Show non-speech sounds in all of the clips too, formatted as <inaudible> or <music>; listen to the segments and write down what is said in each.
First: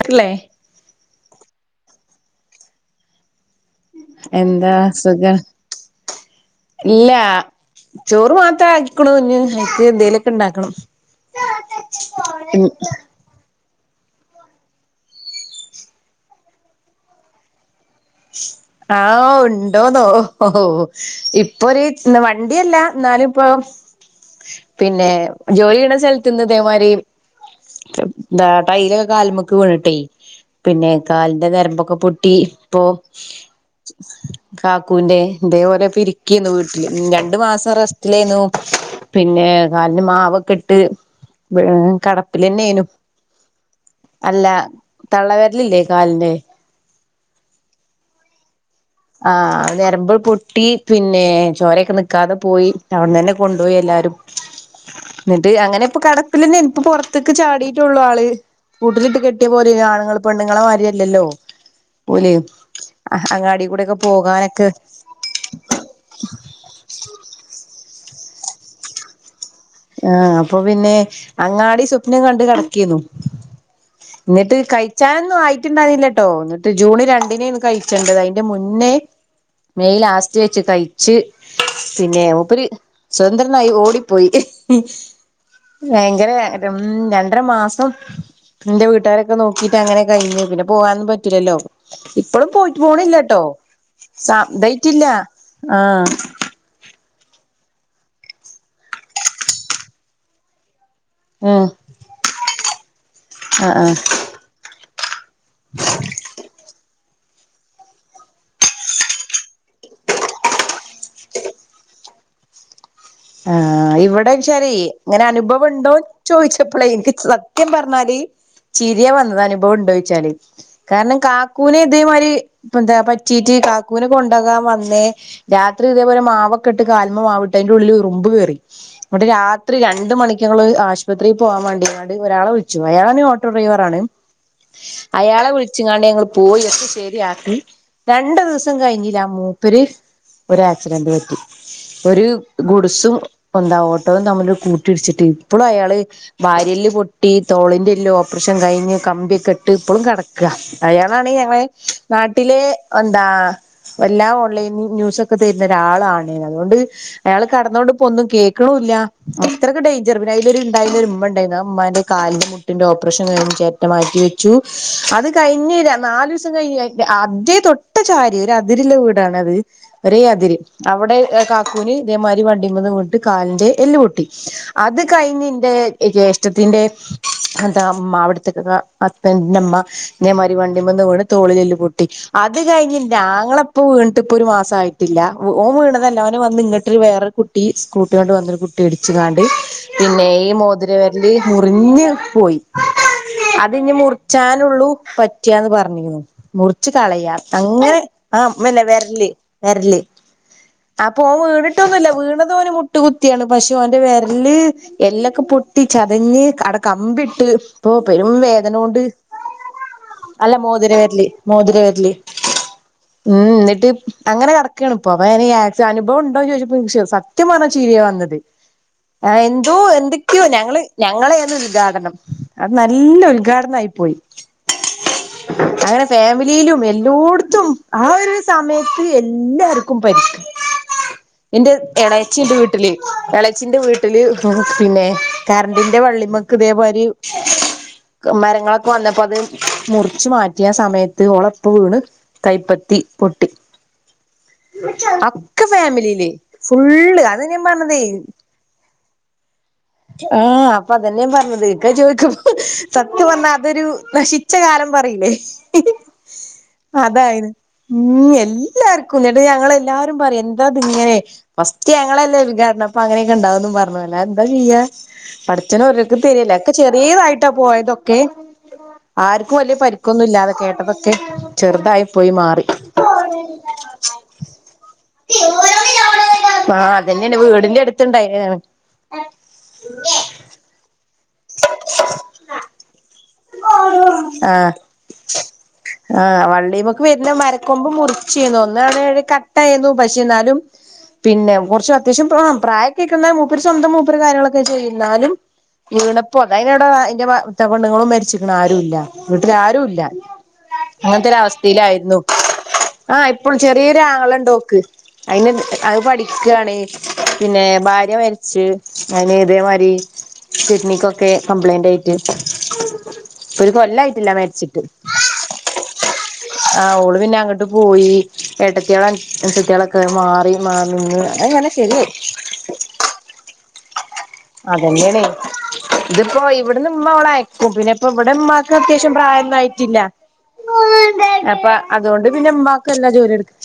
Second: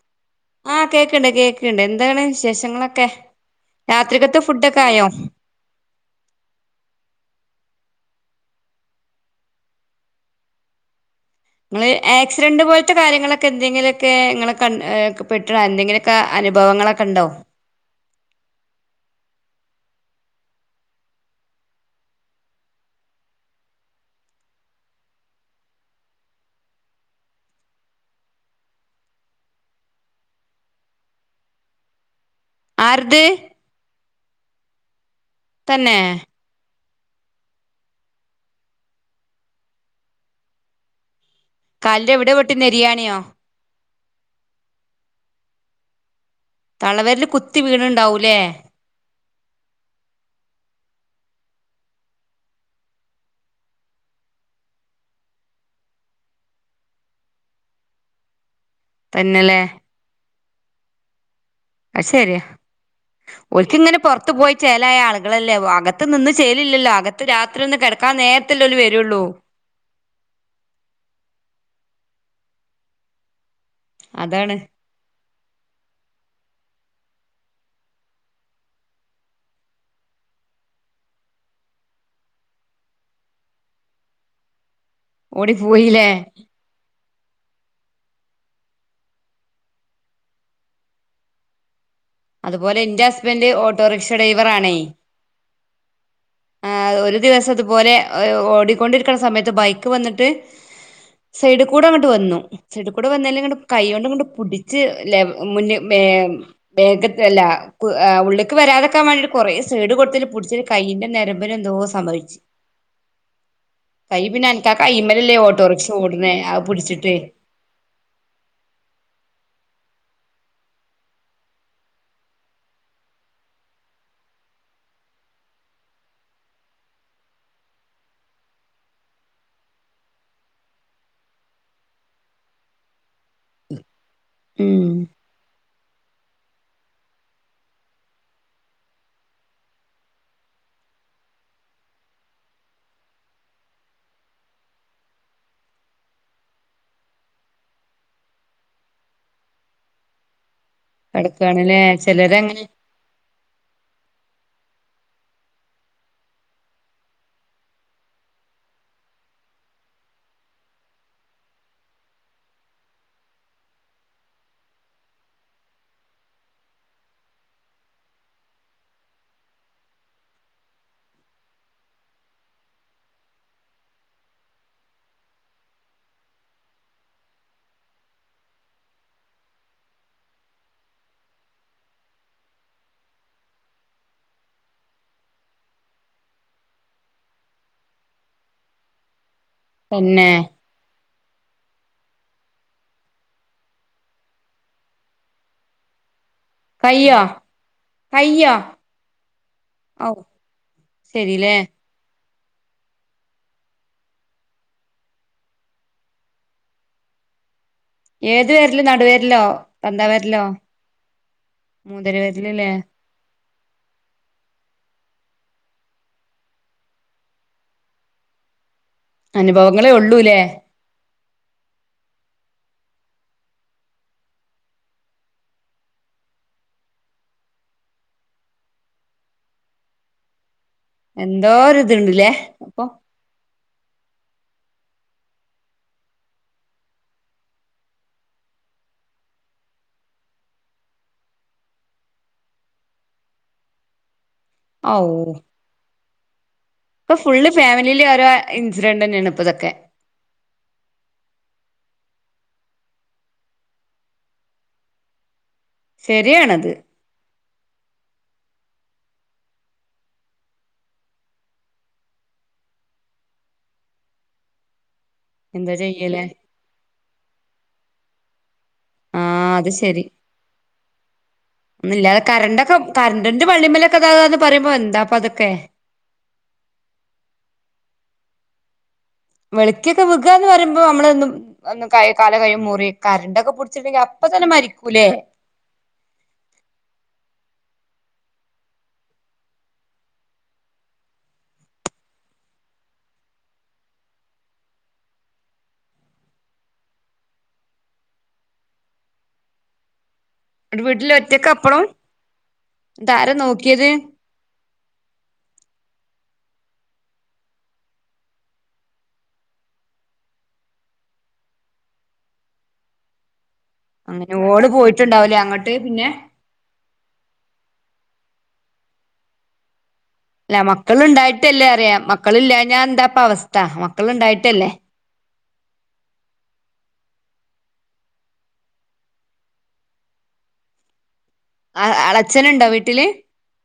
ക്കില്ലേ ആ കേക്ക്ണ്ട് കേക്ക്ണ്ട് എന്താണ് വിശേഷങ്ങളൊക്കെ രാത്രിക്കത്തെ എന്താ ഫുഡൊക്കെ ആയോ സുഖം ഇല്ല ചോറ് മാത്രം ആയിക്കുണു ഇഞ്ഞ് എക്ക് എന്തേലൊക്കെ ണ്ടാക്കണം നിങ്ങള് ആക്സിഡന്റ് പോലത്തെ കാര്യങ്ങളൊക്കെ എ എന്തെങ്കിലൊക്കെ നിങ്ങള കൺ പെട്ട്ട എന്തെങ്കിലൊക്കെ അനുഭവങ്ങളൊക്കെണ്ടോ ഉ ആ ഉണ്ടോന്നോ ഓ ഇപ്പൊര് വണ്ടിയല്ല എന്നാലും ഇപ്പൊ പിന്നെ ജോലിയ്യ്ണ സ്ഥലത്ത്ന്ന്തേമാരി എന്താട്ടൈയില് കാല്മേക്ക് വീണിട്ടെ പിന്നെ കാലിന്റെ ഞരമ്പൊക്കെ പൊട്ടി ഇപ്പോ ആര്ത് കാക്കുവിന്റെ ഇതേപോലെ തന്നെ പിര്ക്കി വീ രണ്ടു മാസം റെസ്റ്റിലായിന്നു പിന്നെ കാലിന് മാവൊക്കെട്ട് ഏ കാലിന്റെ എവിടെ പൊട്ടി കെടപ്പിലന്നേനു നെരിയാണിയോ അല്ല തള്ളവെരലില്ലേ കാലിന് ളവെരല് കുത്തി വീണുണ്ടാവൂലേ ആ അത് നരമ്പ് പൊട്ടി പിന്നെ ചോരെക്കെ നിക്കാതെ പോയി അവിന്ന് തന്നെ കൊണ്ടോയെല്ല രും. ന്നിട്ട് അങ്ങനെ ഇപ്പ കെടപ്പിലന്നെ പ്പ പൊറത്തേക്ക് ചാടീട്ടുള്ളു ആള് കൂട്ടിലിട്ട് കെട്ടിയ തന്നെല്ലേ പോലെയ ആണുങ്ങള് പെണുങ്ങളെ മായിരിയല്ലല്ലോ പോല അങ്ങാടി കൂടെ അങ്ങനെ പുറത്ത്ു പോയി ചേലായ ആളുകളല്ലേോ അകത്ത് നിന്ന് ചേലില്ലല്ലോ അകത്ത് രാത്രി ഒന്ന് അക്കാ നേരത്തെല് വരുള്ളൂ ആഹ അപ്പൊ പിന്നെ അങ്ങാടി സ്വപ്നം കണ്ട് കിടക്കിന്നു അതാണ് എന്നിട്ട് കയ്ച്ചാന്നായി ണ്ടായില്ലട്ടോ എന്നിട്ട് ജൂൺ രണ്ടിനെന്ന് കഴിച്ചണ്ടത് അതിന്റെ മുന്നേ മെയ് ലാസ്റ്റ് വെച്ച് കയ്ച്ച് പിന്നെ മൂപ്പര് സ്വതന്ത്രനായി ഓടിപ്പോയി ഓടിപ്പോയില്ലേ ഭയങ്കര <unintelligible> ഊം രണ്ടര മാസം എന്റെ വീട്ടുകാരൊക്കെ നോക്കിട്ട് അങ്ങനെ കയ്ഞ്ഞു പിന്നെ പോവാനന്നും പറ്റൂലല്ലോ ഇപ്പഴും പോ അതുപോലെ ഇന്റെ പോണില്ലട്ടോ ഹസ്ബന്റ് ഓട്ടോറിക്ഷ സതയിറ്റില്ല ആ ആ ഒരു ദിവസിതുപോലെ ഓടിക്കൊണ്ടിരിക്കണ സമയത്ത് ബൈക്ക് വന്നിട്ട് സൈഡി ഉം കൂടെ അങ്ങട്ട് വന്നു സൈഡി കൂടെ വന്നാലങ്ങട്ട ആഹ് ആഹ് കൈകൊണ്ടങ്ങട് പുടിച്ച് ലെവ മുന്നേ വേഗത്തല്ല ഉള്ളക്ക് വരാതെക്കാൻ വേണ്ടി കുറേ സൈഡ് കൊടുത്തിന് പിടിച്ച്ന് കയ് നരമ്പിനെന്തോ സംഭവി ച്ചീന് ആ അനക്ക് ഇവിടെംശരി ആ ഇങ്ങനെ കൈമലല്ലേ അനുഭവം ഓട്ടോറിക്ഷ ഉണ്ടോ ഓടണേ അത് ചോദിച്ചപ്പോളെ എനിക്ക് പിടിച്ചിട്ടേ സത്യം പറഞ്ഞാല് ചിരിയ വന്നതേ ഒണ്ടോയ്ച്ചാല് കാരണം കാക്കൂനെ ഇതേമാരി ന്താ പറ്റീട്ട് കാക്കൂനെക്കൊണ്ട <unintelligible> വന്നേ രാത്രി ഇതേപോലെ മാവക്കെട്ട് കാല്മ്മെ മാവിട്ട് അതിന്റുള്ളിൽ ഉമ്പ് കേറി ട് രാത്രി രണ്ട് മണിക്കങ്ങള് ആശുപത്രി പോകാൻ വേണ്ടിങ്ങാണ്ട് ഒരാളെ വിളിച്ചു അയാ <unintelligible> ഓട്ടോ ഡ്രൈവറാണ് ഉം അയാളെ വിളി ഉച്ചിങ്ങാണ്ട ഞങ്ങൾ പോയി ഒക്ക ശരിയാക്കി രണ്ട ദിവസം കഴിഞ്ഞില്ല ആ മൂപ്പര് ഒരു ആക്സിഡന്റ് പറ്റി ഒരു ഗുഡ്‌സും ന്താ ഓട്ടോയും തമ്മില് കൂട്ടിയിടിച്ചിട്ട് ഇപ്പളും അയാള് വാരിയെല്ല് പൊട്ടി തോളെല്ല് ല്ലോപ്പ്രഷൻ കഴിഞ്ഞ് കമ്പിയൊക്കെ ഇട്ട് ഇപ്പളും കെടക്കാ അയാളാണ് ഞങ്ങള് കിടക്കാണല്ലേ നാട്ടിലെ ചിലരങ്ങനെ എന്താ എല്ലാ ഉള്ള ന്യൂസൊക്കെ തരുന്ന ഒരാളാണ് അതുകൊണ്ട് അയാൾ കടന്നോണ്ട് പ്പൊന്നും കേക്കണുല്ല അത്രക്ക് ഡേഞ്ചറ് പിന്നയ്ലൊരു ഇണ്ടായിനൊരുമ്മണ്ടായിന്നു ആ മ്മാന്റെ കാലിന് മുട്ടിന്റെ ഓപ്പറേഷൻ കയ്ഞ്ഞു ചെരട്ട മാറ്റി വെച്ചു അത് കയ്ഞ്ഞ് ര നാലുസം ക <unintelligible> ഏ തൊട്ട് ചാരി ഒരു അതിരിലെ വീടാണത് ഒരേ അതിര് അവിടെ കാക്കൂന് അതേമാരി വണ്ടീമേന്ന് വീട്ട് കാലിന്റെ എല്ല് പൊട്ടി അത് കഴിഞ്ഞ് ന്റെ ജ്യേഷ്ടത്തിന്റെ എന്താ അമ്മ അവിടത്തേക്ക അത്തെന്റുമ്മ ഇതേമാരി വണ്ടിമ്മെന്ന് വീണ് തോളിലെല്ല പൊട്ടി അത് കഴിഞ്ഞ ഞങ്ങള ഇപ്പോ വീണിട്ട ഇപ്പൊ ഒരു മാസയിട്ടില്ല ഓ വീണതല്ല അവനെ വന്ന ഇങ്ങട്ട് വേറൊരു കുട്ടി സ്ൂട്ട കൊണ്ട് വന്നൊ കുട്ടി ഇടിച്ചണ്ട് തന്നെ പിന്നെ ഈോതി അല് മുറിഞ്ഞ് പോയി അതിനി മുറിച്ചാനുള്ളൂ പറ്റിയാന്ന് പറഞ്ഞി മുറിച്ച് കയ്യോ കളയാം അങ്ങനെ കയ്യോ ആമ്മന്നെ വെരല് വെരല് ഔ ആ പോ ശരില്ലേ <unintelligible> ല്ല വീണതോന് മുട്ട് കുത്തിയാണ് പഷെ ഓന്റെ വിരല് എല്ലൊക്കെ പൊട്ടി ചതഞ്ഞ് <unintelligible> കമ്പിട്ട് ഇപ്പൊ പെരും ഏത് വേദന വിരല് കൊണ്ട് നടുവിരലോ തന്താ വിരലോ അല്ല മോതിരവെരല് മോതിരവെരല് മൂതര വിരലല്ലേ ഉം ന്നിട്ട് അങ്ങനെ കടക്കാണിപ്പോ <unintelligible> അനുവം ഉണ്ടോ ചോച്ച <unintelligible> സത്യമാണോ ചീരിയ വന്നത് എന്തോ അനുഭവങ്ങളേ ഉള്ളൂല്ലേ എന്തൊക്കെയോ ഞങ്ങള് ഞങ്ങള ഉദ്ഘാടനം അത് നല്ല ഉദ്ഘാടനായിപ്പോയി <inaudible> അങ്ങനെ ഫാമിലിയിലും എല്ലോടത്തും ആ ഒരു സമയത്ത് എല്ലാർക്കും പരിക്ക എന്റെ എന്തോരിതുണ്ട്ല്ലേ എളച്ചിന്റെ അപ്പൊ വീട്ടില്ളച്ചി ച്ചിന്റെ വീട്ടില് പിന്നെ കറണ്ടിന്റെ വള്ളിമ്മക്ക് ഇതേമാരി മരങ്ങളക്ക വന്നപ്പം അത് മുറിച്ചു മാറ്റി ആ സമയത്ത് ഓളപ്പൊ വീണ് കൈ <unintelligible> വി പൊട്ടി <unintelligible> ഔ അക്കെ ഫാമിലീല് ഇപ്പൊ ഫുള്ള് ഫാമിലിയില് ഓരോ ഇൻസിഡന്റന്നെയാണ് ഇപ്പതൊക്കെ ആ അപ്പൊ അതന്നെയാ പറഞ്ഞത് ഇക്ക ചോദിക്ക്പ സത്യം പറഞ്ഞാ അതൊരു നശിച്ച കാലം പറയും <unintelligible> ശരിയാണത് അതാണ് ഉം എല്ലാർക്കും എന്നട്ട് ഞങ്ങ എല്ലാവാരും പറയുംം എന്താത് ഇങ്ങനെ ഫസ്റ്റ് ഞങ്ങളല്ലേ വി കാരണംപ്പ അങ്ങനെയൊക്കെണ്ടാവന്ന പറഞ്ഞതല്ല എന്താ ചെയ്യാ എന്താ അഠിച്ചന ഒർക്കും ചെയ്യലേ തരില്ലേ ഒക്കെ ചെറിയതായിട്ടാ പോയതൊക്കെ <inaudible> ആർക്കും അത് വലിയ ശരി പരിക്കൊന്നും ഇല്ലാതെ കേട്ടതൊക്കെ ചെറുതായി ഒന്നില്ലാതെ പോയി മാറി കറണ്ടൊക്കെ കറണ്ടിന്റെ വള്ളിമേലൊക്കെ ഇതാകാന്ന് പറയുമ്പോ എന്താപ്പ അതൊക്കെ ആഹ <unintelligible> അതന്നെയന്നെ വീടിന്റെ അടുത്ത് ണ്ടായി <unintelligible> വെളിക്കക്കൊക്കെ വുക എന്ന് പറയുമ്പോ നമ്മളും ഒ കാല കഴ മുറിയക്കാ ആ ആ വള്ളിമക്ക് വരുന്ന മര കൊമ്പ് മുറിച്ചന്ന ഒന്ന കട്ടായിരുന്നു പക്ഷേ എന്നാലും പിന്നെ കുറച്ച അത്യാവശ്യം പ്രായ കേക്കുന്ന മൂപ്പർ സ്വന്തം മൂപ്പർ കാര്യങ്ങളൊക്കെ ചെയ്യ എന്നാലും ഈ ഇണപ്പ അത അ എവിടെ അന്റെ കൊണ്ണുങ്ങളും മരിച്ചരിക്കണ ആരുുംല്ല വീട്ടില ആരുും ഇല്ല ന്നട്ട് വീട്ടില് അങ്ങനത്തെൊ ഒരു ഒറ്റക്ക് അപ്പളും അവസ്ഥയിലായിരുന്നു ആഹ് ഇതാരാ ഇപ്പോഴും നോക്കിയത് ചെറിയൊരു ആങ്ങള ഉണ്ടോക്ക് അതിന് അത് പഠിക്കയാണ് പിന്നെ ഭാര്യ മരിച്ച അതിന് ഇതേമാതി കിഡ്നിക്കൊക്കെ കംപ്ലൈന്റ് ആയിട്ട് ഒരു കൊല്ലായിട്ടില്ല അങ്ങനെ ഓള് മേരിച്ചിട്ട് പോയിട്ടുണ്ടാവൂലേ അങ്ങട്ട് പിന്നെ ആ അവഓള് പിന്നെ അങ്ങോട്ട് പോയി എഏട്ടത്തിയാൾ അത്തിയാള മാറി അല്ല മാ മക്കള് നിീു ഇണ്ടായിട്ടല്ലേ അങ്ങനെ അറിയാ ശരിേ മക്കളില്ലാഞ്ഞാ എന്താപ്പ അവസ്ഥ മക്കള് ഇണ്ടായിട്ടല്ലേ അതന്നെയണേ ഇതിപ്പോൊ ഇവിടുന്ന് ഉമ്മള ആ പിന്നെ ഇപ്പ ഇവിടെ ഉമാക്ക് അത്യാവ്യം പ്രായംന്നായിട്ടില്ല അപ്പൊ അ അതുകൊണ്ട് പിന്നെ അളച്ചനുണ്ടോ അമ്മാക്ക്ും വീട്ടില് എല്ലാ ജോലി എടുക്കും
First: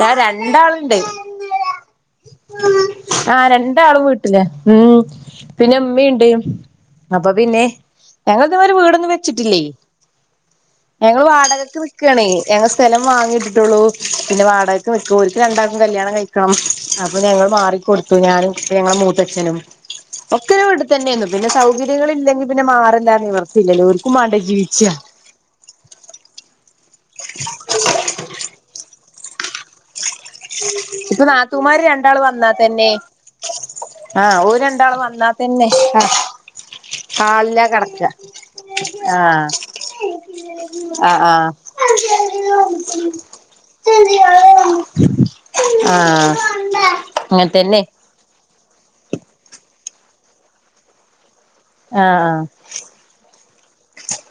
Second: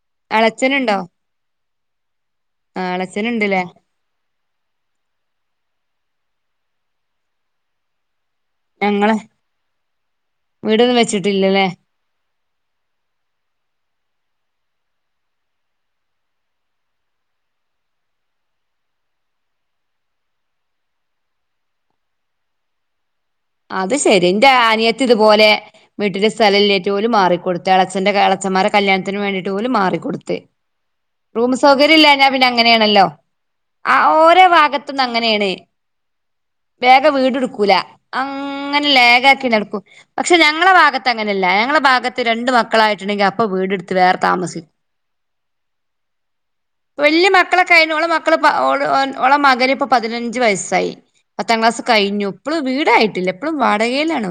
ഞാൻ എളച്ചനുണ്ടോ രണ്ടാളുണ്ട് ആ ആഹ എളച്ചനുണ്ട്ല്ലേ രണ്ടാളും വീട്ടിലാ ഉം പിന്നെ അമ്മീുണ്ട് അപ്പൊ പിന്നെ ഞങ്ങള ഇതുമാരെ വീടൊന്നും ഞങ്ങളെ വെച്ചിട്ടില്ലേ വീടൊന്നും ഞങ്ങള്ൾ വെച്ചിട്ടില്ലല്ലേ വാടകൊക്കെ നക്കണേ ഞങ്ങൾ സ്ഥലം വാങ്ങിട്ടിട്ടുള്ളൂ പിന്നെ വാടകക്ക് നിക്കും ഒരിക്കല രണ്ടാക്കും കല്യാണം കഴിക്കണം അപ്പൊ ഞങ്ങ മാറിക്കൊടുത്തു ഞാനും ഞങ്ങളുടെ മൂത്തച്ഛനും ഒക്കര ഇവിടു തന്നെയന്നു പിന്നെ സൗകര്യങ്ങളൾ ഇല്ലെങ്കിൽ പിന്നെ മാറന്ത അത് ശരിറെ അനിയത്തി ഇതുപോലെ വീട്ടിലന്റെ സ്ഥല ഏറ്റ പോല മാറിക്കടു അളച്ചൻ് അളച്ചന്മാരെ കല്യാത്തിന് വേണ്ടിട്ട് പോലും മാറിക്കൊടുു ഇപ്പൊ റൂം നാത്തൂമാര് സൗകര്യ രണ്ടാള് ഇല്ല ാ പിന്നെ വന്നാ തന്നെ അങ്ങനെയാണല്ലോ ആ ആഹ് ഓരോ ഓര് രണ്ടാള് ഭാഗത്തുന്ന് വന്നാ അങ്ങനെയാണ് തന്നെ ആഹ് വേഗ ഹാളിലാ വീഡ്യൂഡ്ക്കൂല കെടക്ക അങ്ങനെ ലേഖാക്കി ആഹ് നടക്കും പക്ഷെ ഞങ്ങളുടെ ഭാഗത്ത് ആഹ് അങ്ങനല്ല ആഹ് ഞങ്ങള ഭാഗത്ത് രണ്ട് മക്കളായിട്ടുണ്ടെങ്കിൽ അപ്പ വീട് ഇട്ത് വേറെ താമസിക്ക ആഹ് വലിയ അങ്ങൻതന്നെ മക്കളക്കെഴഞ്ഞ മക്കള ഓളെ മകന് ഇപ്പ പതിനഞ്ച് വയസായി പത്താം ക്ലാസ് ആഹ് കഴിഞ്ഞു ആഹ് ഇപ്പൾ വീട് എല്ല എപ്പഴും വാടകയിലാണോ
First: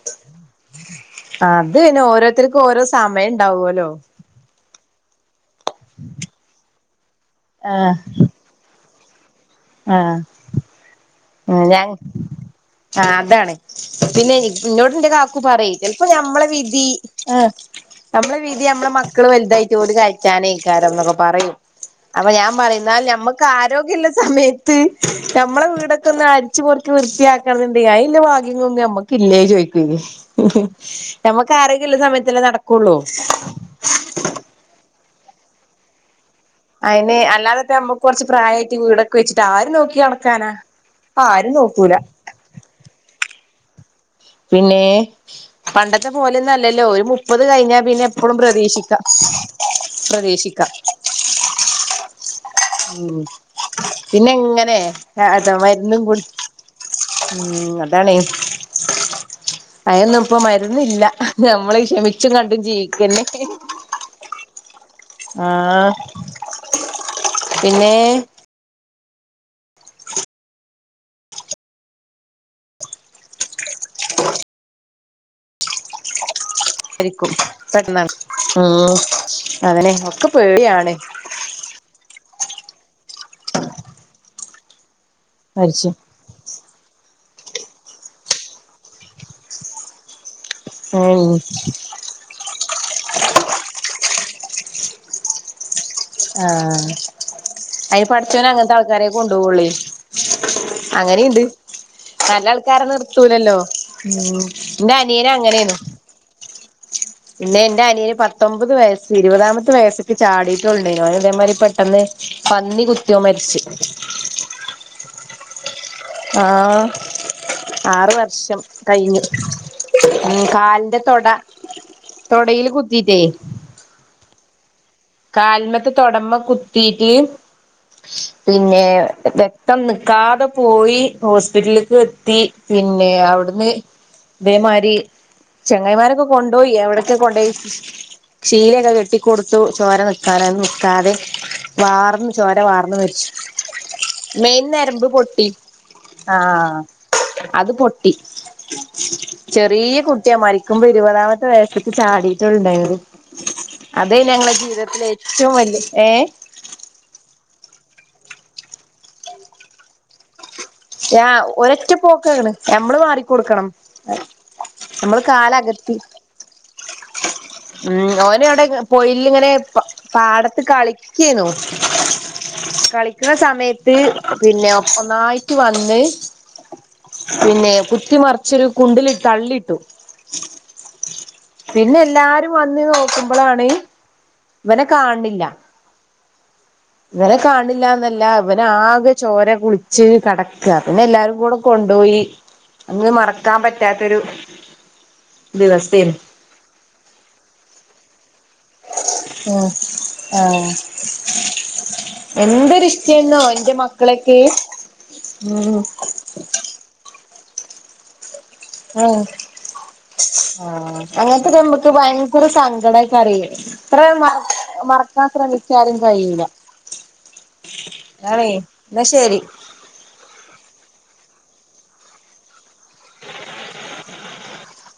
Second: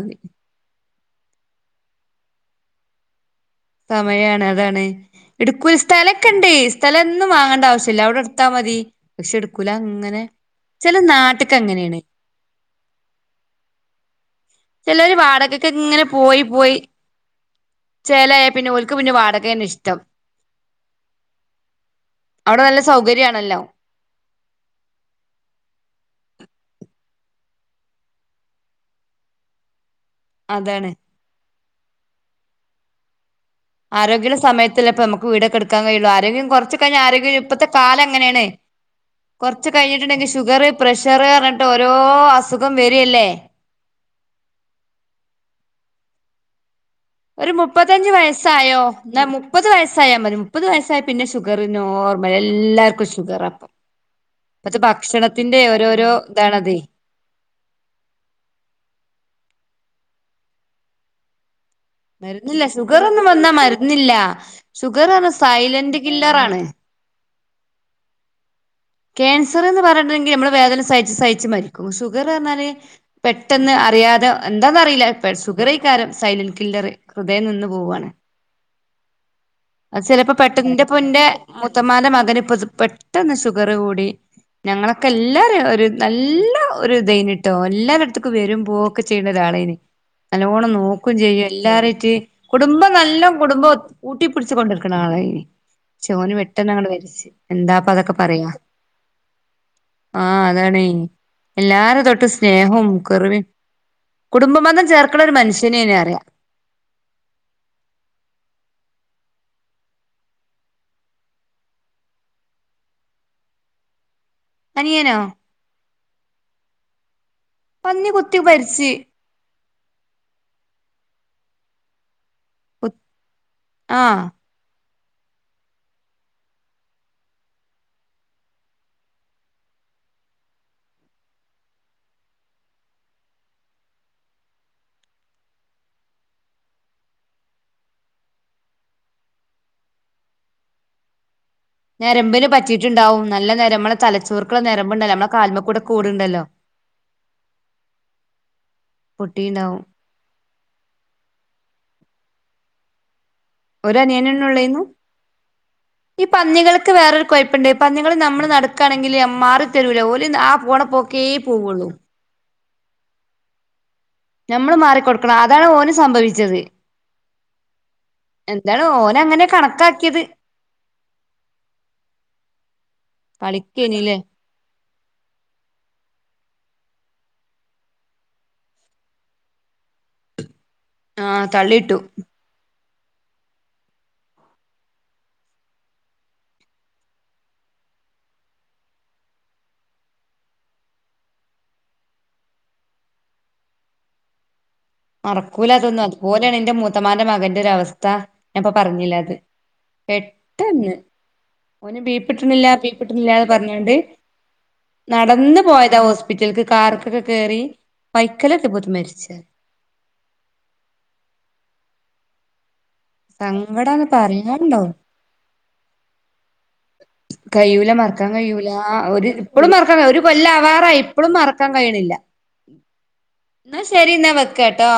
അത് പിന്നെ ഓരോരുത്തർക്കും ഓരോ സമയം ഉണ്ടാവുമല്ലോ സമയാണ് അതാണ് ഇടുക്ക ഒരു സ്ഥലൊക്കെണ്ടേ ൊന്നും വാങ്ങേണ്ട ആഹ് ആവശ്യമില്ല അവിടെ എടുത്താൽ മതി പക്ഷെ എടുക്കൂല ആഹ് അങ്ങനെ ചെില നാട്ടക്കെ അങ്ങനെയാണ് ആ അതാണ് പിന്നെ പിന്നോട്ന്റെ ചെലോര് കാക്കു പറ വാടകക്ക് ഇങ്ങനെ ചിലപ്പോ പോയി നമ്മളെ പോയി വിധി ആ് നമ്മളെ ചേലായ വിധി പിന്നെ നമ്മളെ ഓൽക്ക് പിന്നെ മക്കൾ വാടകേണ് വലു ഇഷ്ടം കഴക്കംൊക്കെ പറയും അപ്പൊ ഞാൻ അവിടെ നല്ല പറയുന്നൽ നമുക്ക് സൗകര്യാണല്ലോ ആരോഗ്യമള്ള സമയ നമ്മെ വീടൊക്കെ ഒന്ന് അരിച്ച്ുപറ വൃത്തിയാക്കണ എന്നണ്ട് ഭാഗ്യങ്ങൊന്നും നമ്മക്ക്ല്ല ചോയിിക്ക അതാണ് നമ്മക്ക് ആരക്കുള്ള സമയത്തല്ലേ നടക്കുള്ളൂ ആരോഗ്യുള്ള സമയത്തില്ലപ്പ നമുക്ക് വീടക്ക എടുക്കൻ കഴുള്ളൂ ആരോഗ്യം കുറച്ച് കഴി അയിന് ആര്യ ഇപ്പഴത്തെ അല്ലാതെപ്പ നമ്മുക്ക് കാലം കൊറച്ച് എങ്ങനെയാണ് പ്രായായിട്ട് വീടൊക്കെ വെച്ചിട്ട് കുറച്ച് ആര് നോക്കി കഴിഞ്ഞിട്ടുണ്ടെങ്കിൽ നടക്കാനാ ഷുഗർ പ്രഷർ <unintelligible> ആരും എന്നിട്ട് ഓരോ നോക്കൂല അസുഖം വരല്ലേ പിന്നേ പണ്ടത്തെ പോലെന്നല്ലല്ലോ മുപ്പത് ഒരു കഴിഞ്ഞാ പിന്നെ മുപ്പത്തഞ്ച് എപ്പളും വയസ്സായോ പ്രതീക്ഷിക്കാം എന്നാ മുപ്പത് വയസ്സായാൽ മതി മുപ്പത് പ്രതീക്ഷിക്കാം വയസ്സായ പിന്നെ ഷുഗർ നോർമൽ എല്ലാർക്കും ഉ ഷുഗർ അപ്പം പിന്നെ ഇപ്പത്തെ <unintelligible> ഭക്ഷണത്തിന്റെ ഓരോരോ ഇതാണതേ ഉം അതാണേ <unintelligible> അയ്നൊന്നും ഇപ്പ മരുന്നില്ല ഞമ്മള മരുന്നില്ല ഷുഗർ ഒന്നും വന്നാ മരുന്നില്ല <unintelligible> <unintelligible> സൈലന്റ് കില്ലറാണ് പിന്നേ ക്യാൻസർ എന്ന് പറഞ്ഞിട്ടുണ്ടെങ്കിൽ നമ്മള് വേതന സഹച്ചു സഹിച്ചു മരിക്കും ഷുഗർ പറഞ്ഞാല് പെട്ടെന്ന് അറിയാതെ എന്താന്നറിയില്ല ഇപ്പ <unintelligible> സൈലന്റ് ചില്ലറെ മരിക്കും ഹൃദയം നിന്നു പോവാണ് പെട്ടെന്നാണ് ഉം അതന്നെ അ ഒക്കെ ചിലപ്പോ പേടിയാണ് പെട്ടന്റെ <unintelligible> മുത്തമാന്റെ മകൻ ഇപ്പൊ പെട്ടെന്ന് ഷുഗർ കൂടി ഞങ്ങളൊക്കെ എല്ലാരും ഒരു മരിച്ചു നല്ല ഒരു <unintelligible> ട്ടോ എല്ലാടത്തക്കും വരും പോവൊക്കെ ചെയ്യണ ഒരാളാണ് നല്ലവോണം നോക്കയും ഉം ചെയ്യും എല്ലാരായ്റ്റ് കുടുംബം നല്ല കുടുംബം കുട്ടി പിടിച്ച കൊണ്ടിക്കണ ആളെ ചോന് പെട്ടെന്ന് അങ്ങെ ആഹ് വരിച്ചു എന്താപ്പ അയിന് അതൊക്കെ പടച്ചോൻ <unintelligible> അങ്ങനത്തെ ആൾക്കാരെ കൊണ്ടുപോവുള്ളേ ആ അതാണ് അങ്ങനെയുണ്ട് എല്ലാരും തൊട്ട് നല്ല ആൾക്കാരെ <unintelligible> നിർത്തൂലല്ലോ ഉം കുടുംബബംന്ധം എന്റെ ചേർക്കണ അനിയന് ഒരു അങ്ങനെയന്നു മനുഷ്യനെനെ അറിയാം പിന്നെ എന്റെ അനിയന് പത്തൊമ്പത് വയസ് ഇരുതാമത്തെ വയസ്സക്കെ ചാടിീട്ടുണ്ട് ഞാന ഇതേമാതിരി പെട്ടെന്ന് പന്നി കുത്തിയോ മരിച്ചു പനിയേനോ ആ പന്നി ആറ് കുത്തി വർഷം മരിച്ച് കഴിഞ്ഞു കാലിന്റെ തൊട തൊടയില് കുത്തീറ്റേ ആഹ് കാൽമത്തെ തൊടമീ കുത്തീറ്റ് പിന്നെ രക്തം നീക്കാതെ പോയി ഹോസ്പിറ്റലേക്ക് എത്തി പിന്നെ അവിടുന്ന് ദേമാരി ചെങ്ങൈമാരൊക്കെ കൊണ്ടുപോയി എവിടൊക്കെ കൊണ്ടപോയി ക്ഷീലൊക്കെ കെട്ടിക്കൊടുത്തു ചോര <unintelligible> വാർന്ന ഞരമ്പിന് ചോര വാർന്ന പറ്റിയിട്ടുണ്ടാവും വരിച്ചു നല്ല ഞര നമ്മളെ തലച്ചോർക്കുള്ള മെയൻ ഞരമ്പ് ഞരമ്പുണ്ടല്ലോ നമ്മളെ പൊട്ടി കാൽമക്കൂടെ കൂടുണ്ടല്ലോ ആഹ അത് പൊട്ടി പൊട്ടിണ്ടാവും ചെറിയ കുട്ടിയാ മരിക്കുമ്പോ ഇരുപതാമത്തെ വയസ്സ് ചാടീട്ട ഉണ്ടായി ഒര് അനിയന <unintelligible> ഏറ്റവും വലിയ ഈ ഏഹ് പന്നികൾക്ക് വേറൊരു <unintelligible> ണ്ട് പന്നിങ്ങൾ നമ്മൾ നടക്കാണെങ്കില് മാറിത്തരൂല <unintelligible> ഒരറ്റ പോക്ക് നമ്മള് മാറിക്കൊടുക്കണം ഞമ്മള് നമ്മള് മാറിക്കൊടുക്കണം അതാണ് ഓന് കാലകത്തി സംഭവിച്ചത് ഉം ഓനവിടെ എന്താണ് ഓന് അങ്ങനെ പൊയിലിങ്ങനെ കണക്കാക്കിയത് പാടത്ത് കളിക്കേന്നു കളിക്കുന്ന സമയത്ത് കളിക്കേനില്ലേ പിന്നെ ഒന്നായിട്ട് വന്ന് പിന്നെ പുത്തിമറിച്ചൊരു കുണ്ടിലിട്ട് അള്ളി ഇട്ടു ആഹ് തള്ളിയിട്ടു പിന്നെ എല്ലാരും വന്ന് നോക്കുമ്പോളാണ് ഇവനെ കാണ്ല്ല ഇവനെ കാണ്നില്ലന്നല്ല ഇവന ആകെ ചോര കുളിച്ച് കെടക്ക്യാ പിന്നെ എല്ലാരും കൂടെ കൊ കൊണ്ടോയി അങ്ങ് മറക്കാൻ പറ്റാത്തൊരു മറക്കൂലതൊന്നും ദിവസേനു അതുപോലെയാണ് എൻ്റെ മൂത്തമാന്റെ മകന്റെ ഒര അവസ്ഥ <unintelligible> പറഞ്ഞില്ല അത് ഉം ആഹ് പെട്ടന്ന് ഓന് എന്തൊരിഷ്ടേന്നോ <unintelligible> എന്റെ പറഞ്ഞോണ്ട് മക്കളൊക്കെ നടന്ന് ഉം പോയതാ ഹോസ്പിറ്റല്ക്ക് <unintelligible> കേറി പൈക്കലക്കെ പോത്ത് മരിച്ച <unintelligible> അങ്ങനത്തെ നമുക്ക് ഭയങ്കര സങ്കട സങ്കടാണ് <unintelligible> പറയാണ്ടോ മറക്കാൻ ശ്രമിച്ചാരും കഴിയില്ല കഴൂല മറക്കാൻ കഴൂല ഒരു ശരി ഇപ്പഴും മറക്കാൻ ഒരു കൊല്ലാവാറായി എപ്പളും മറക്കാൻ കഴിയണില്ല എന്നാ ശരി എന്നാ വെക്കട്ടോ